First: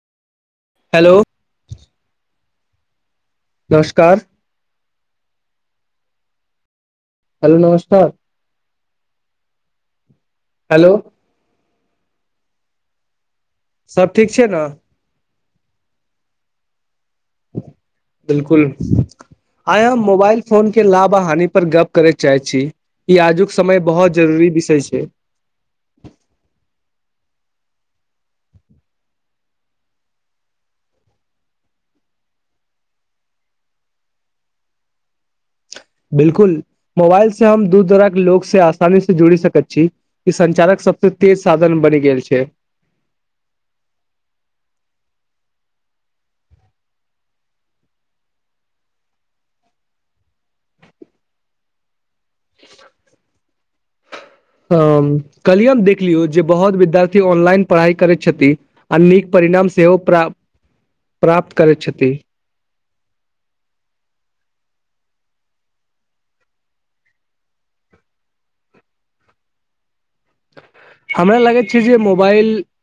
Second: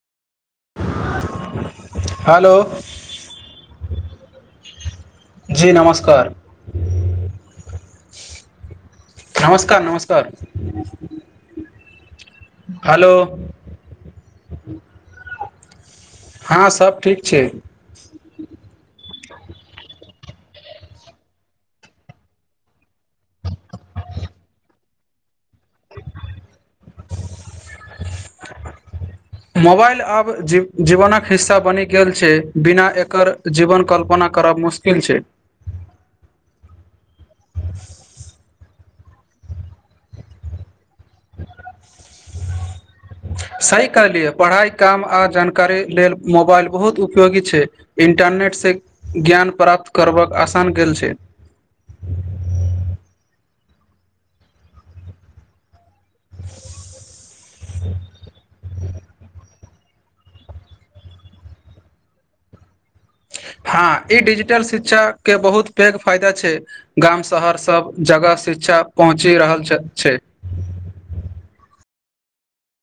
Hello. Hello नमस्कार। जी नमस्कार। हेलो नमस्कार। नमस्कार नमस्कार हेलो हेलो। सब ठीक छै न। हाँ सब ठीक छै। बिल्कुल। आय हम मोबाइल फोन के लाभ आ हानि पर गप्प करै चाहै छी। ई आजुक समय बहुत जरूरी विषय छै। [inaudible] मोबाइल आब जीवनक हिस्सा बनि गेल छै बिना एकर जीवन कल्पना करब मुश्किल किल छै- बिल्कुल मोबाइल से हम दू तरहके लोग से आसानी से जुड़ि सकत छी ई संचालक सब से तेज साधन बनि गेल छै सही कहलियै पढ़ाइ काम आ जानकारी लेल मोबाइल बहुत उपयोगी छै। इंटरनेटसँ ज्ञान प्राप्त करबक आसान गेल छै [inaudible] हम कल्हि हम देख लियौ जे बहुत विद्यार्थी ऑनलाइन पढ़ाइ करैत छथि आ नीक परिणाम सेहो। प्राप प्राप्त करै छति हँ ई डिजिटल शिक्षा के बहुत पैग फायदा छै। गाम शहर सब जगह शिक्षा पहुँची रहल छै हमरा लागैत छै जे मोबाइल।